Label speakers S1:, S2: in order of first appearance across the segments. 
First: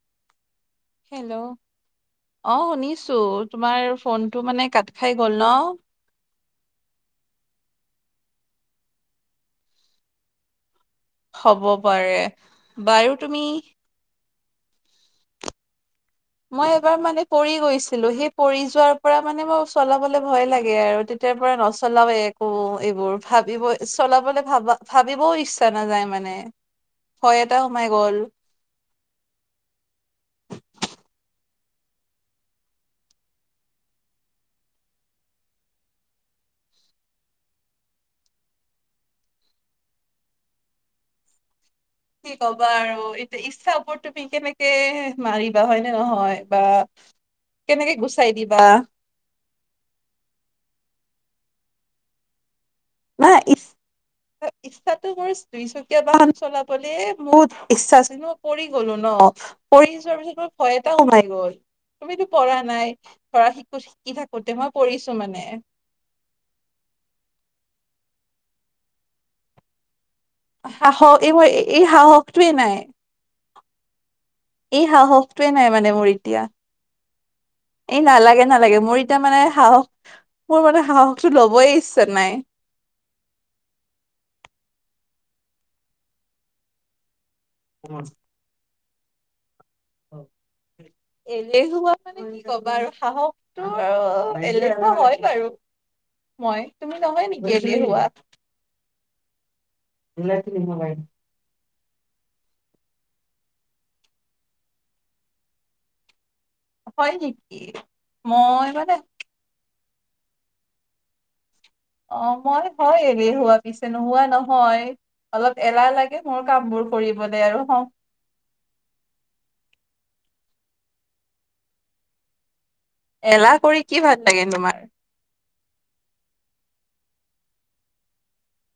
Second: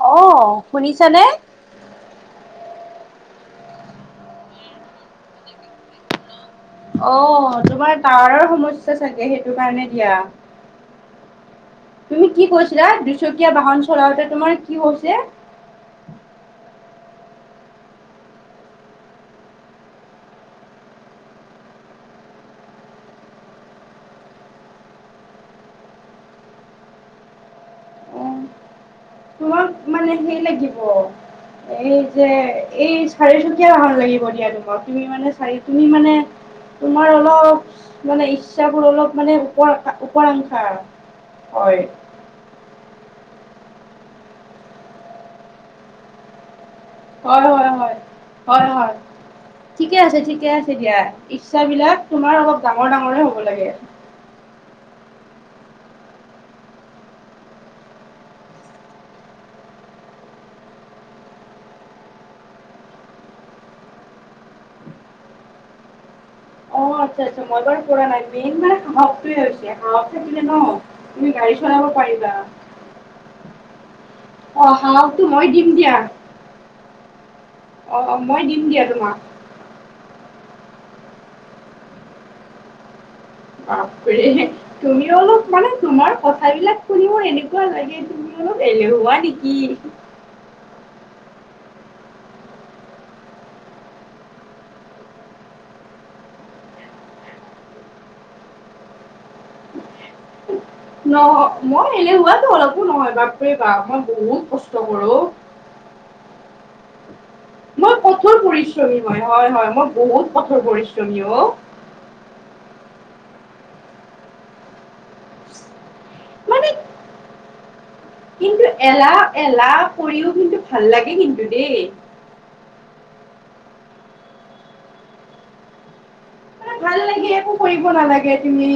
S1: অ', শুনিছানে?
S2: হেল্ল' অ', শুনিছ ছু তোমাৰ ফোনটো মানে কাট খাই গ'ল ন?
S1: অ', তোমাৰ টাৱাৰৰ সমস্যা চাগে সেইটো কাৰণে দিয়া।
S2: হ'ব পাৰে
S1: তুমি কি কৈছিলা,
S2: বাৰু তুমি
S1: দুচকীয়া বাহন চলাওতে তোমাৰ? কি কৰিছে?
S2: ম এবাৰ মানে পৰি গৈছিলো সেই পৰি যোৱাৰ পৰা মানে ম চলাবলৈ ভয় লাগে আৰু তেতিয়াৰ পৰা নচলাও একো এইবোৰ ভাবিব চলাবলৈ ভাবা-ভাবিবও ইচ্ছা নাযায় মানে। হয় এটা সোমাই গ'ল।
S1: অ', তোমাক মানে হেই লাগিব। এই যে এই চাৰিচকীয়া বাহন লাগিব দিয়া তোমাক তুমি মানে চাৰি তুমি মানে তোমাৰ অলপ মানে ইচ্ছাবোৰ অলপ মানে পৰ-ওপৰাংশা আৰ। হয়।
S2: কি ক'বা আৰু এতিয়া ইচ্ছাৰ ওপৰত তুমি কেনেকে মাৰিবা হয়নে নহয় বা?
S1: হয় হয়
S2: কেনেকে
S1: হয়।
S2: গুচাই দিবা
S1: হয় হয়। ঠিকে আছে ঠিকে আছে দিয়া। ইচ্ছাবলাক তোমাৰ অলপ ডাঙৰ ডাঙৰে হ'ব লাগে।
S2: তাতো মোৰ দুইচকীয়া বাহন চলাবলে বহুত ইচ্ছা আছিল ন পৰি গলো ন পৰি পৰি যোৱাৰ পিছত মোৰ ভয় এটা সোমাই গ'ল। তুমিতো পৰা নাই ধৰা শিকো শিকি থাকোতে মই পৰিছো মানে।
S1: অ, আচ্ছা আচ্ছা মই বাৰু পৰা নাই মেইন মানে সাহসটোৱে হৈছে সাহস থাকিলে ন
S2: সাহস
S1: তুমি
S2: এই মই
S1: গাড়ী
S2: এই
S1: চলাব পাৰিবা।
S2: সাহসটোৱে নাই
S1: অ,
S2: এই
S1: সাহসটো মই
S2: সাহসটোৱে নাই
S1: দিম
S2: মানে
S1: দিয়া।
S2: মোৰ এতিয়া
S1: অ
S2: এই
S1: অ মই
S2: নালাগে
S1: দিম
S2: নালাগে
S1: দিয়া
S2: মোৰ
S1: তোমাক
S2: এতিয়া মানে সাহস মোৰ মানে সাহসটো লবই ইচ্ছা নাই।
S1: বাপৰে তুমি অলপ মানে তোমাৰ কথাবিলাক শুনি মোৰ এনেকুৱা কুৱা লাগে তুমি অলপ এলেহোৱা নেকি?
S2: [unintelligible] এলেহুৱা মানে কি কবা আৰু সাহসটো আৰু এলেহুৱ হয় বাৰু। মই। তুমি নহয় নেকি এলেহুৱা?
S1: নহ মই এলেহুৱাটো অলপো নহয়, বাপৰে বাপ মই বহুত কষ্ট কৰো।
S2: হয় নে
S1: মই কঠোৰ পৰিশ্ৰমী, হয়, হয়, হয়। মই বহুত কঠোৰ পৰিশ্ৰমী অ'।
S2: অ', মই হয় এলেহুৱা পিছে নোহোৱা নহয়। অলপ এলাহ লাগে মোৰ
S1: মানে
S2: কামবোৰ কৰিবলে আৰু হ
S1: কিন্তু এলাহ-এলাহ কৰিও কিন্তু ভাল লাগে কিন্তু দেই।
S2: এলাহ কৰি কি ভাল লাগে তোমাৰ?
S1: ভাল লাগে, একো কৰিব নালাগে তুমি।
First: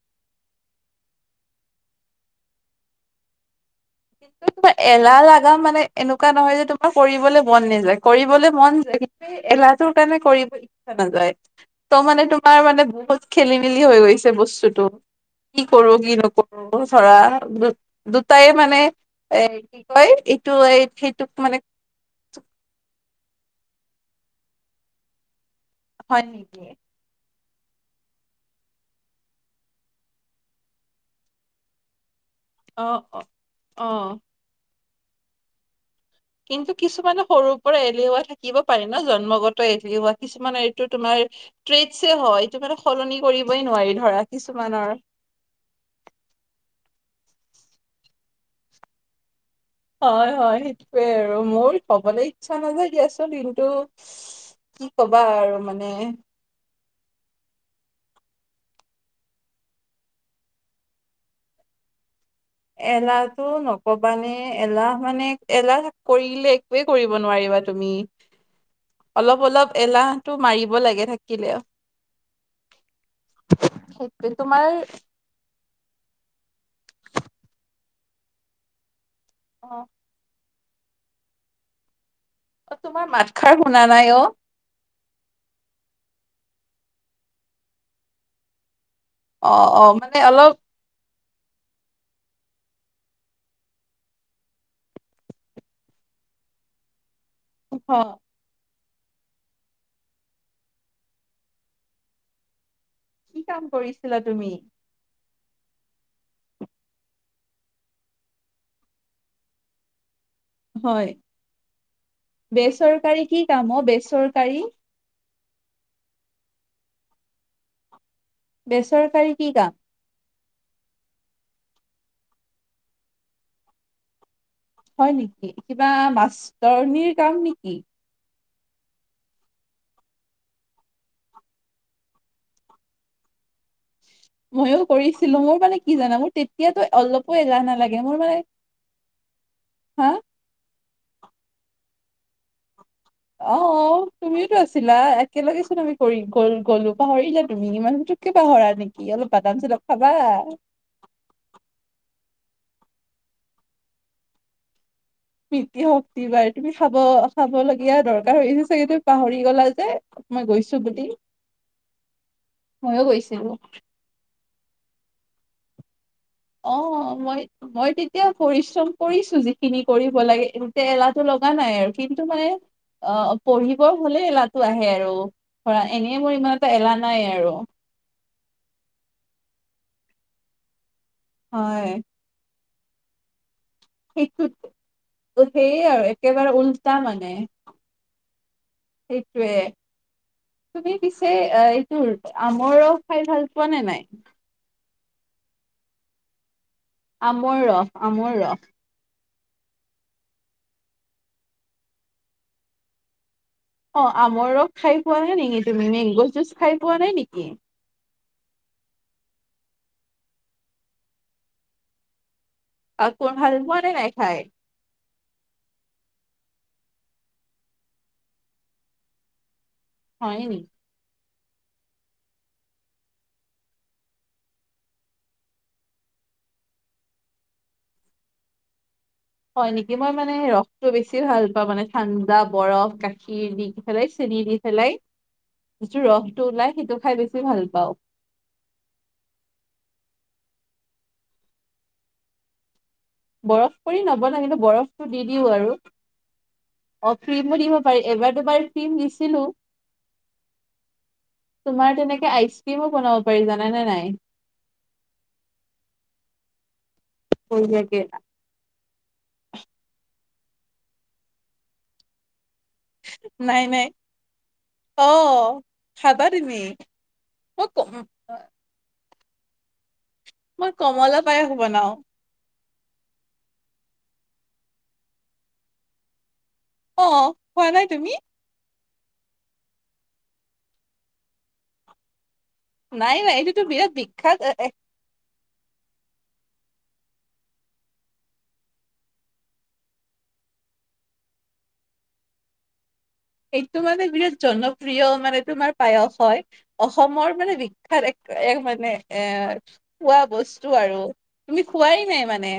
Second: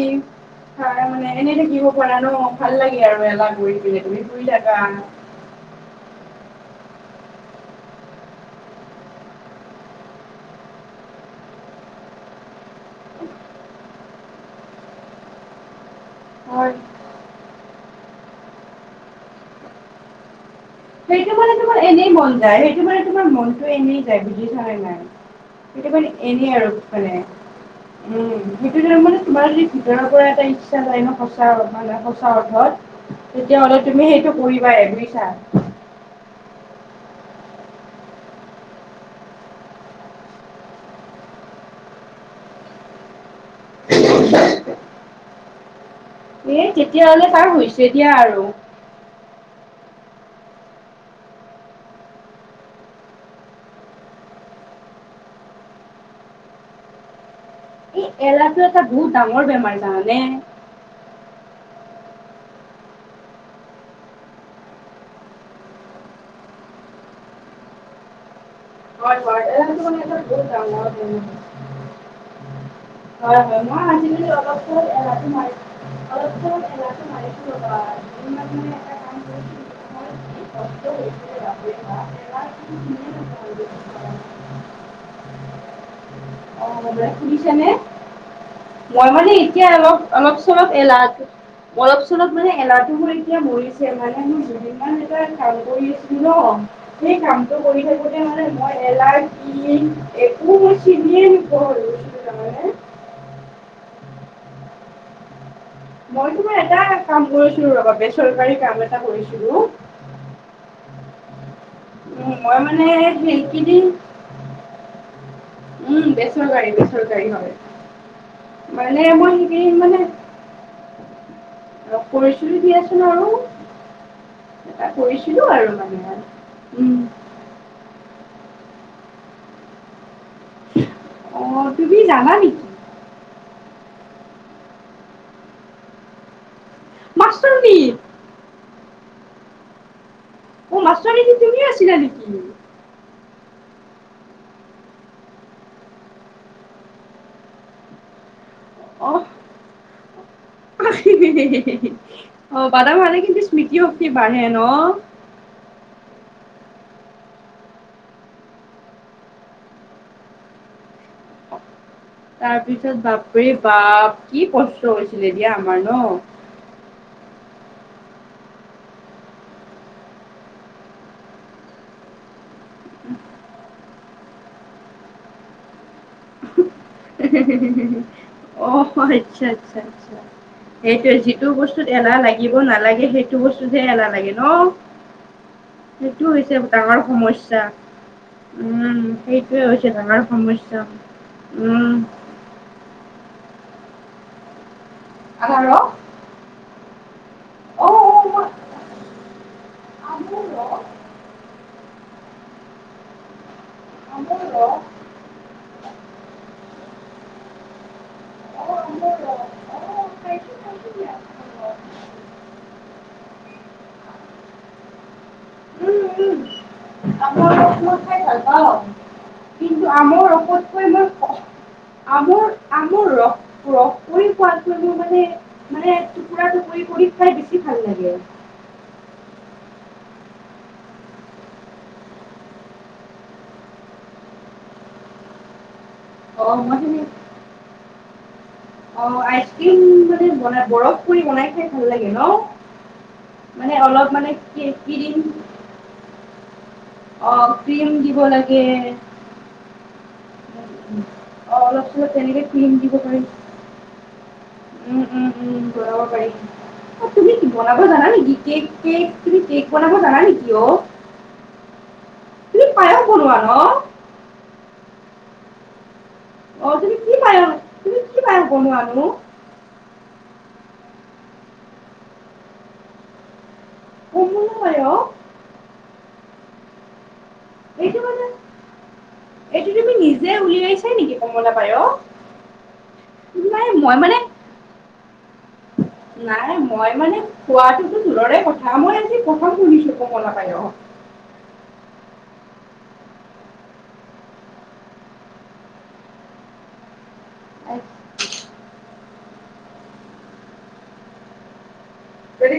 S1: তৰমানে এনে থাকিব পৰা ন, ভাল লাগে আৰু এলাহ কৰি। পিনে তুমি শুই
S2: কিন্তু তোমাৰ
S1: থাকা
S2: এলাহ লাগা মানে এনেকু কুৱা নহয় যে তোমাৰ কৰিবলৈ মন নাযায়, কৰিবলৈ মন যায় [unintelligible] এলাহটোৰ কাৰণে কৰিব ইচ্ছা নাযায়। হয়। ত মানে তোমাৰ মানে বহুত খেলি-মেলি হৈ গৈছে বস্তুটো। কি কৰো, কি
S1: হয়
S2: নকৰো? ধৰা দু-দুটাই মানে এ কি কয় এই সেইটোক
S1: সেইটো মানে তোমাৰ এনেই মন যায়। সেইটো মানে তোমাৰ মনতটো এনেই যায় বুজিছানে নাই? কেতিয়াবা
S2: হয়
S1: এনেই
S2: নেকি?
S1: আৰু মানে। উম, সেইটো তাৰমানে তোমাৰ সেই ভিতৰৰ পৰা এটা ইচ্ছা যায় ন, সঁচা মানে চা
S2: অ',
S1: অৰ্থত,
S2: অ',
S1: তেতিয়াহ'লে তুমি
S2: অ'।
S1: সেইটো কৰিবায়ে বুজিছা?
S2: কিন্তু কিছুমানে সৰু পৰায়ে এলেহুৱা থাকিব পাৰি ন, জন্মগত এলেহুৱা কিছুমান এইটো তোমাৰ ট্ৰেডছৈ হয়, এইটো মানে সলনি কৰিবই নোৱাৰি ধৰা কিছুমানৰ।
S1: এ তেতিয়াহলে তাৰ হৈছে দিয়া আৰু
S2: হয়, হয়, সেইটোৱে আৰু মোৰ ক'বলৈ ইচ্ছা নাযায় দিয়াচোন, কিন্তু কি ক'বা আৰু মানে।
S1: এই এলাহটো এটা বহুত ডাঙৰ বেমাৰ জানানে।
S2: এলাহটো নকবানে, এলাহ মানে এলাহ কৰিলে একোৱে কৰিব নোৱাৰিম। বা তুমি
S1: হয় হয়
S2: অলপ অলপ
S1: মানে এটা
S2: এলাহটো
S1: বহুত
S2: মাৰিব
S1: ডাঙৰ
S2: লাগে
S1: বেমাৰ
S2: থাকিলে।
S1: হয়, হয়, মই
S2: সেইটোৱে
S1: আাজিকলি
S2: তোমাৰ
S1: অলপ-চলপ এলহটো মাৰি অলপ-চলপ এলাহটো মাৰিছো ৰ'বা। দুদিনমান মানে এটা কাম কৰি
S2: অ'।
S1: [unintelligible]
S2: অ', তোমাৰ মাতষাৰ শুনা নাই অ'।
S1: অ', [unintelligible] শুনিছানে? মই মানে
S2: অ
S1: এতিয়া
S2: অ
S1: অলপ,
S2: মানে অলপ
S1: অলপ-চলপ এলাহটো অলপ-চলপ মানে এলাহটো মোৰ এতিয়া মৰিছে, মানে মোৰ জুদিনমান এটা কাম কৰি আছিলো ন অ', সেই কামতটো কৰি
S2: অ
S1: থাকোতে মানে মই এলাহ কি, একো মই চিনিয়ে নোপোৱা হৈ গৈছিলো জানানে?
S2: কি কাম কৰিছিলা তুমি?
S1: মই তোমাৰ এটা কাম কৰিছিলো ৰবা বেচৰকাৰী কাম এটা কৰিছিলো।
S2: হয়
S1: উম মই মানে
S2: বেচৰকাৰী কি কাম
S1: সেইকেইদিন
S2: অ বেচৰকাৰী।
S1: উম বেচৰকাৰী বেচৰকাৰী ভাবে। মানে
S2: বেচৰকাৰী
S1: মই
S2: কি কাম?
S1: সৰি মানে। আৰু খৰি চৰি দি আছ আৰু। এটা
S2: হয় নেকি?
S1: কৰিছিলো আৰু
S2: কিবা
S1: মানে উম।
S2: মাষ্টৰনীৰ কাম নেকি?
S1: অঁ, তুমি যানা নেকি?
S2: মইয়ো কৰিছিলো মোৰ মানে কি জানা মোৰ তেতিয়াতো অলপো এলাহ
S1: মাষ্টৰনী
S2: নালাগে মোৰ মানে। হা?
S1: অ মাষ্টৰনী কি তুমি আছিলা নেকি?
S2: অ অ তুমিওতো আছিলা একেলগেচোন আমি কৰি গল গলো পাহৰি যা তুমি ইমান। পাহৰা নেকি
S1: অ
S2: অলপ বাদাম সদম খাবা?
S1: অ বাদাম খালে কিন্তু স্মৃতি শক্তি বাঢ়ে ন।
S2: স্মৃতিশক্তি বাৰে তুমি তুমি খাব খাব লগীয়া দৰকাৰ হৈছে চাগে তুমি পাহৰি গলা যে। মই গৈছো বুলি।
S1: তাৰপিছত
S2: মইয়ো
S1: বাপৰে
S2: গৈছিলো।
S1: বাপ কি কষ্ট হৈছিলে দিয়া আমাৰ ন।
S2: অ মই মই তেতিয়া পৰিশ্ৰম কৰিছো যিখিনি কৰিব লাগে গোটে এলাটো নাই কিন্তু মানে অ পঢ়িবৰ হলে এলাটো আহে আৰু ধৰা এনে মোৰ ইমান এটা এলাহ নাই আৰু
S1: [unintelligible] অ আচ্ছা আচ্ছা আচ্ছা। সেইটোয়ে যিটো বস্তুত
S2: হয়
S1: এলাহ লাগিব নালাগে সেইটো বস্তু সেইটোতে এলাহ লাগে ন,
S2: সেইটোত সেয়ে আৰু
S1: সেইটো
S2: একেবাৰে
S1: হৈছে
S2: উল্টা
S1: ডাঙৰ
S2: মানে
S1: সমস্যা। উম
S2: সেইটোৱে
S1: সেইটোয়ে হৈছে ডাঙৰ সমস্যা উম।
S2: আমৰো খাই ভাল পোৱা নে নাই?
S1: আমৰু
S2: আমৰ ৰস আমৰ ৰস।
S1: আমৰ ৰস
S2: অ আমৰ ৰস খাই পোৱা নাই নেকি তুমি মেংগ' জুচ খাই পোৱা নাই নেকি?
S1: আমৰ ৰস অ খাইছো খাইছো দিয়া আমৰ ৰস
S2: আকৌ ভাল পোৱা নে নাই খাই?
S1: উম, উম, আমৰ ৰস মই খাই ভাল পাওঁ। কিন্তু আমৰ
S2: হয় নেকি
S1: ৰসত টোমানে লাগে।
S2: হয় নেকি মই মানে ৰসটো বেছি ভাল পাওঁ মানে ঠাণ্ডা বৰফ গাখীৰ দি পেলাই চ নিদি পেলাই যিটো ৰসটো
S1: অ'
S2: ওলাই
S1: মই
S2: সেইটো
S1: তেনে
S2: খাই বেছি ভাল পাওঁ।
S1: অ আইচক্ৰীম মানে বনাই বৰফ কৰি বনাই খাই ভাল লাগে ন?
S2: বৰফ
S1: মানে
S2: কৰি
S1: অলপ মানে
S2: নবনাই কিন্তু
S1: কি
S2: বৰফটো
S1: ক্ৰীম
S2: দি দিও আৰু অ
S1: অ'
S2: ক্ৰীমো দি
S1: ক্ৰীম
S2: পাৰি,
S1: দিব
S2: এবাৰ
S1: লাগে।
S2: দুবাৰ ক্ৰীম দিছিলো।
S1: উম, অ' অলপ
S2: তোমাৰ
S1: চলপ
S2: তেনেকে আইচ
S1: ক্ৰীম
S2: ক্ৰীমো
S1: দিব
S2: বনাব পাৰি জানেনে নাই?
S1: উম উম বনাব পাৰি। অ তুমি কি বনাব
S2: সহিয়েক
S1: জানা
S2: কেইটা?
S1: নেকি কেক কেক তুমি কেক বনাব জানা নেকি অ? তুমি পায়স বনোৱা ন?
S2: নাই নাই অ খাবা তুমি মই ক
S1: বনোৱা নো!
S2: মই কমলৰ পায়ক বনাও।
S1: কমলা পায়স
S2: অৱ খোৱা নাই
S1: এইটো
S2: তুমি?
S1: মানে উলিয়াইছে নেকি কমলা পায়ক!
S2: নাই নাই এইটোতো বিৰাট বিখ্যাত এ এ
S1: নাই মই মানে খোৱাটোতো দূৰৰে কথা মই আজি প্ৰথম শুনিছো কমলা পায়ক।
S2: [inaudible] এইটো মানে বিৰাট জনপ্ৰিয় মানে তোমাৰ পায়স হয়। অসমৰ মানে বি [inaudible] এক মানে এ খোৱা বস্তু আৰু তুমি খোৱাই নাই মানে
S1: গতিকে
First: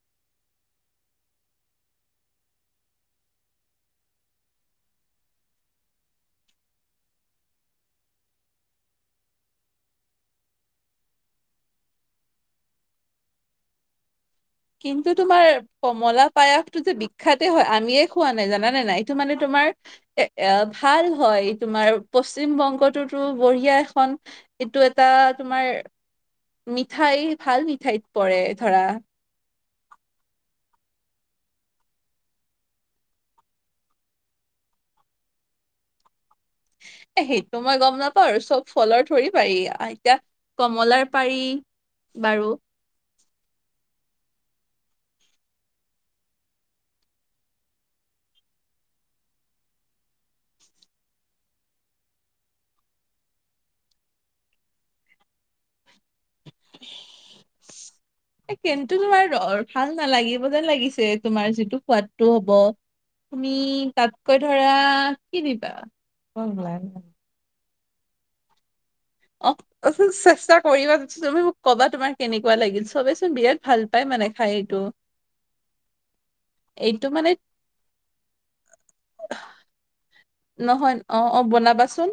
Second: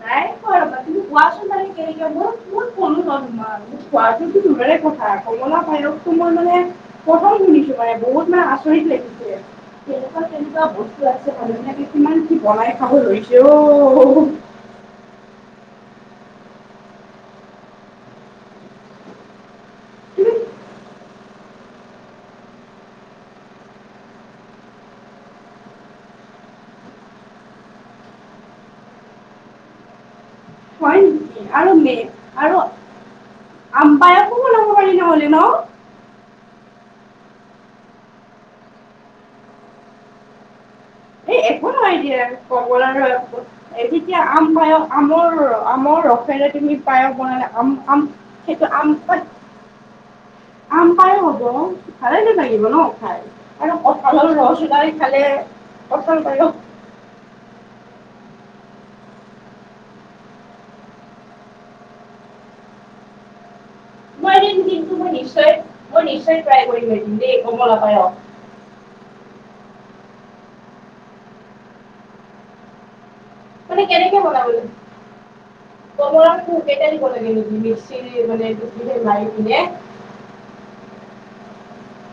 S1: নাই খোৱা ৰ'বা তুমি কোৱাচোন মানে মই মত কলো ন তোমাৰ মোক খোৱাটোতো দুবৰে কথা কমলা বাইৰকতো মই মানে কঠম শুনিছো মানে বহুত মানে আচৰিত লাগিছিল তেনেকুৱা তেনেকুৱা বস্তু আছে মানুহনীয়াকে কিমান কি বনাই খাব লৈছে অ
S2: কিন্তু তোমাৰ কমলা পায়সটো যে বিখ্যয়া হয় আমিয়ে খোৱা নাই জানানে নাই এইটো মানে তোমাৰ তোমাৰ এ
S1: তুমি
S2: এ ভাল হয় তোমাৰ পশ্চিম বংগটোতো বঢ়িয়া এখন এইটো এটা তোমাৰ মিঠাই ভাল মিঠাইত পৰে ধৰা
S1: হয় নেকি আৰু মে আৰু পায়সো বনাব পাৰি ন নহলে এইটো
S2: এ সেইটো মই গম নাপাওঁ আৰু চব ফলৰ ধৰি পাৰি এতিয়া। কমলাৰ পাৰি
S1: দিয়ে
S2: বাৰু
S1: কমল আৰু যেতিয়া আম আম পায়স আমৰ আমৰ ৰসেৰে তুমি পায়স বনালে আম আম সেইটো আম
S2: [inaudible]
S1: খ হ'ব খাল লাগিব ন খাই আৰু কঁঠাল হল ৰহগোলাই খালে কঁঠাল পায়স
S2: [inaudible] কিন্তু তোমাৰ ভাল নালাগিবিব যে লাগিছে তোমাৰ যিটো সোৱাদটো হব তুমি
S1: মই
S2: তাতকৈ
S1: এদিন
S2: ধৰা
S1: কিন্তু মই
S2: কি
S1: নিশ্চয় বল
S2: অ' চেষ্টা কৰিবা তুমি মোক কবা তুমাৰ কেনেকুৱা লাগিল চবে
S1: মান কেনেকে বনাবা কমলত কেইটা দিব
S2: এইটো
S1: লাগে
S2: মানে
S1: নেকি মিক্সি মানে মাৰি পিনে।
S2: নহয় অ অ বনাবাচোন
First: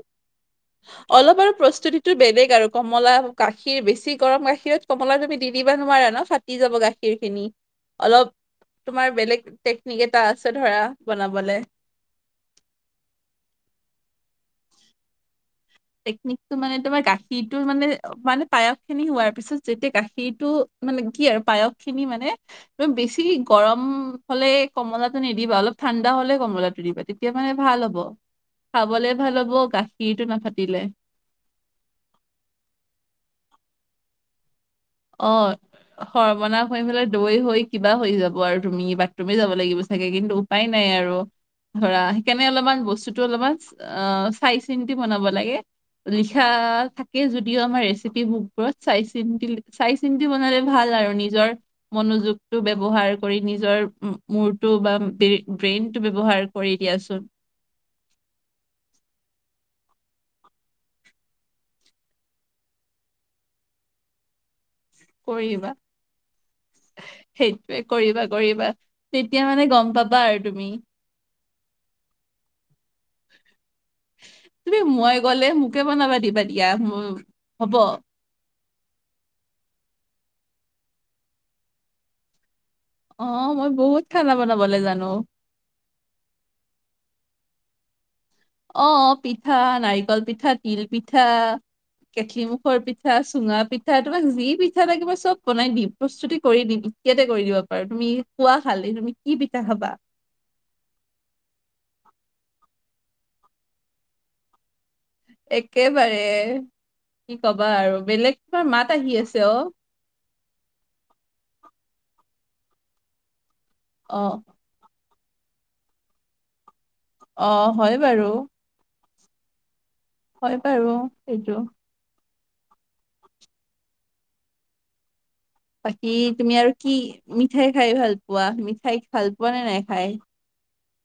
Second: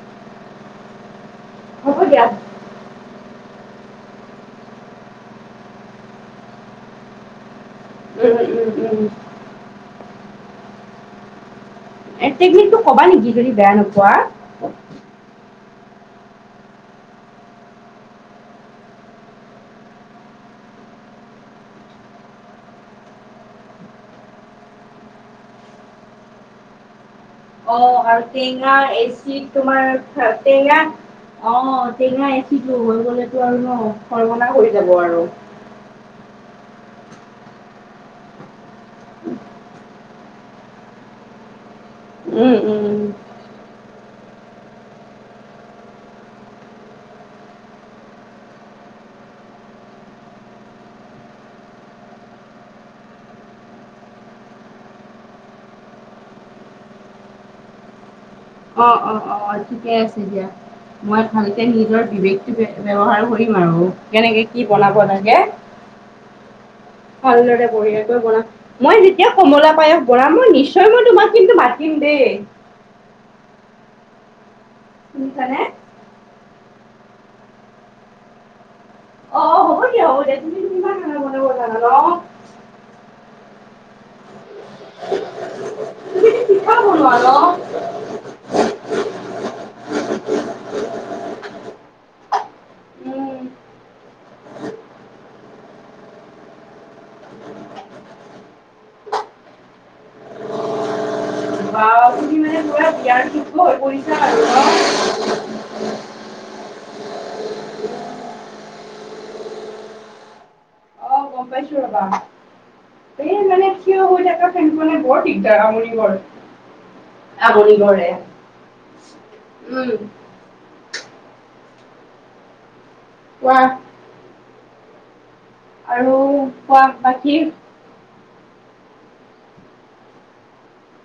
S2: অলপ আৰু
S1: হ'ব
S2: প্ৰস্তুতিটো
S1: দিয়া।
S2: বেলেগ আৰু কমলা। গাখীৰ বেছি গৰম গাখীৰত কমলা তুমি দি দিবা নোৱাৰা ন ফাটি যাব গাখীৰ খিনি অলপ
S1: উম উম উম
S2: তোমাৰ বেলেগ টেকনিক এটা আছে ধৰা বনাবলে।
S1: টেকনিকটো কবা নেকি যদি বেয়া নোপোৱা
S2: টেকনিকটো মানে তোমাৰ গাখীৰটোৰ মানে মানে পায়স খিনি হোৱাৰ পিছত যেতিয়া গাখীৰটো মানে কি আৰু পায়স খিনি মানে এক বেছি গৰম হলে কমলাটো নিদিবা অলপ ঠাণ্ডা হলে কমলা দেৰি বাতি
S1: অ 'আৰু টেঙা
S2: ভাল
S1: এচিড
S2: হ'ব গাখীৰটো
S1: তোমাৰ টেঙা
S2: নাফাটিলে।
S1: অ টেঙা এচিটো হৈ গলেতো আৰু ন খৰমলা কৰি। আৰু
S2: অ সৰ্বনাশ হৈ কিবা হৈ যাব আৰু তুমি বা তুমি যাব লাগিব চাগে কিন্তু উপায় নাই আৰু ধৰা সেইকাৰণে
S1: উম
S2: অলপমান
S1: উম
S2: বস্তুতটো অলপমান অ চাই চিনতি বনাব লাগে লিখা থাকে যদিও আমাৰ ৰেচিপি বুকবোৰত চাই চিন্ত চাই চিন্তি বনালে ভাল আৰু নিজৰ মনোযোগটো ব্যৱহাৰ কৰি নিজৰ মূৰটো বা ব্ৰেইন টো ব্যৱহাৰ কৰি দিয়াচোন
S1: অ অ অ ঠিকে আছে দিয়া মই ভালকে নিজৰ বিবেকটো ব্যৱহাৰ কৰিম আৰু কেনেকে। কি বনাব লাগে
S2: কৰিবা
S1: ভালদৰে
S2: সেইটোৱে
S1: বঢ়িয়াকৈ
S2: কৰিবা
S1: বন
S2: কৰিবা
S1: মই যেতিয়া
S2: তেতিয়া মানে
S1: কমলা
S2: গম
S1: পায়স
S2: পাবা
S1: বন
S2: আৰু
S1: মই
S2: তুমি
S1: নিশ্চয় মই তোমাক কিন্তু মাতি দে
S2: [inaudible] তুমি মই গলে
S1: শুনিছানে?
S2: মোকে বনাবা দিবা দিয়া মোৰ হব
S1: অ', হ'ব খানা বনাব জানা ন
S2: অ মই বহুত খানা বনাবলে জানো
S1: তুমিতো পিঠাও ন '
S2: অ - অ পিঠা নাৰিকল পিঠা তিল পিঠা কেঠলিমুখৰ পিঠা,
S1: উম,
S2: চুঙা পিঠা তোমাক যি পিঠা লাগিব চব বনাই দিম প্ৰস্তুতি কৰি দিম। ইয়াতে কৰি দিব পাৰো, তুমি খোৱা খালে তুমি কি পিঠা খাবা?
S1: বা তুমি মানে পুৰা বিয়াৰ যোগ্য হৈ পৰিছা আৰু ন?
S2: একেবাৰে কি কবা আৰু বেলেগ তোমাৰ মাত আহি আছে অ।
S1: অ গম পাইছো। ৰ'বা। এই মানে থিয় হৈ
S2: অ
S1: থকা ফেনখনে দিগদাৰ আমনি ঘৰ।
S2: অ হয় বাৰু
S1: উম।
S2: হয় বাৰু এইেটো।
S1: কোৱা আৰু
S2: বাকী তুমি আৰু
S1: কোৱা
S2: কি
S1: বাকী
S2: মিঠাই খাই ভাল পোৱা, মিঠাই ভাল পোৱা নে নাই খাই?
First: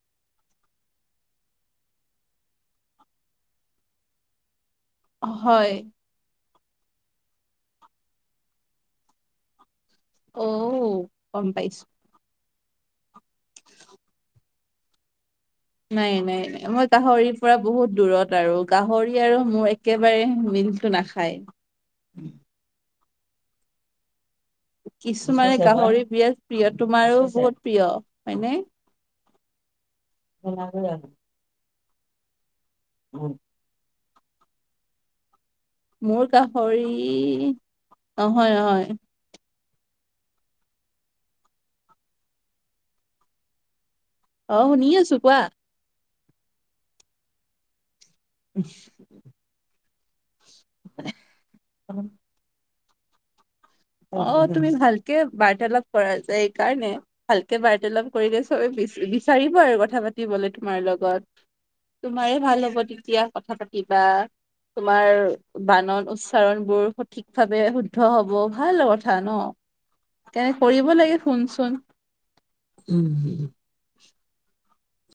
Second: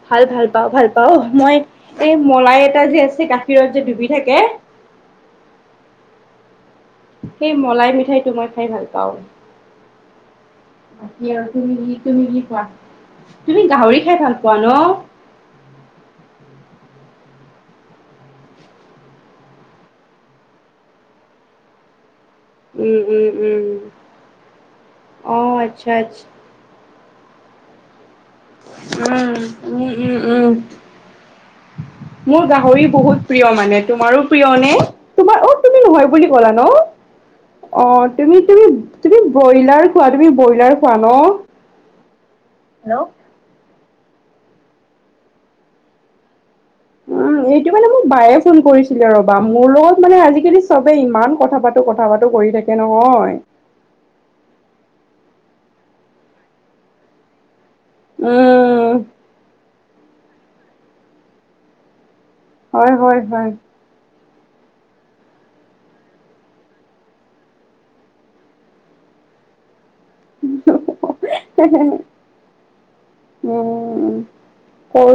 S1: ভাল ভাল পাওঁ ভাল পাওঁ, মই এই মলাই এটা যে আছে গাখীৰত যে ডুবি থাকে
S2: হয়
S1: সেই মলাই মিঠাইটো মই খাই ভাল পাওঁ।
S2: অ
S1: বাকি আৰু
S2: গম
S1: তুমি
S2: পাইছো
S1: কি তুমি কি তুমি গাহৰি খাই ভাল পোৱা ন?
S2: নাই নাই নাই মই গাহৰিৰ পৰা বহুত দূৰত আৰু গাহৰি আৰু মোৰ একেবাৰে মিল টো নাখায়।
S1: উম উম উম অ
S2: কিছুমানে
S1: আচ্ছা
S2: গাহৰি বিৰাত
S1: আচ্ছা
S2: প্ৰিয়, তোমাৰো বহুত প্ৰিয়। হয়নে
S1: উম উম উম উম, মোৰ গাহৰি বহুত প্ৰিয় মানে, তোমাৰো প্ৰিয় নে? তোমাৰ অ তুমি নহয়
S2: মোৰ
S1: বুলি কলা ন?
S2: গাহৰি
S1: অ তাৰমানে
S2: নহয়
S1: তুমি
S2: নহয়
S1: তুমি বৈলা ব্ৰইলাৰ খোৱা, তুমি ব্ৰইলাৰ খোৱা ন? হেল্ল'
S2: অ শুনি আছো কোৱা।
S1: অ এইটো মানে মোৰ বায়ে ফোন কৰিছিলে ৰবা মোৰ লগত মানে আজিকালি চবে ইমান কথা পাতো কথা পাতো কৰি থাকে নহয়।
S2: অ তুমি ভালকে বাৰ্তালাপ কৰা যে এইকাৰণে, ভালকে বাৰ্তা লাপ কৰিলে চবে
S1: উম,
S2: বিচাৰিবই আৰু কথা পাতিবলে তোমাৰ লগত। তোমাৰে ভাল হ'ব
S1: হয় হয়
S2: তেতিয়া
S1: হয়।
S2: কথা পাতিবা। তোমাৰ বানন উচ্চাৰণ বোৰ সঠিক ভাৱে শুদ্ধ হব। ভাল কথা ন। কে কৰিব লাগে ফুনচুন। [unintelligible]
S1: উম, কৰো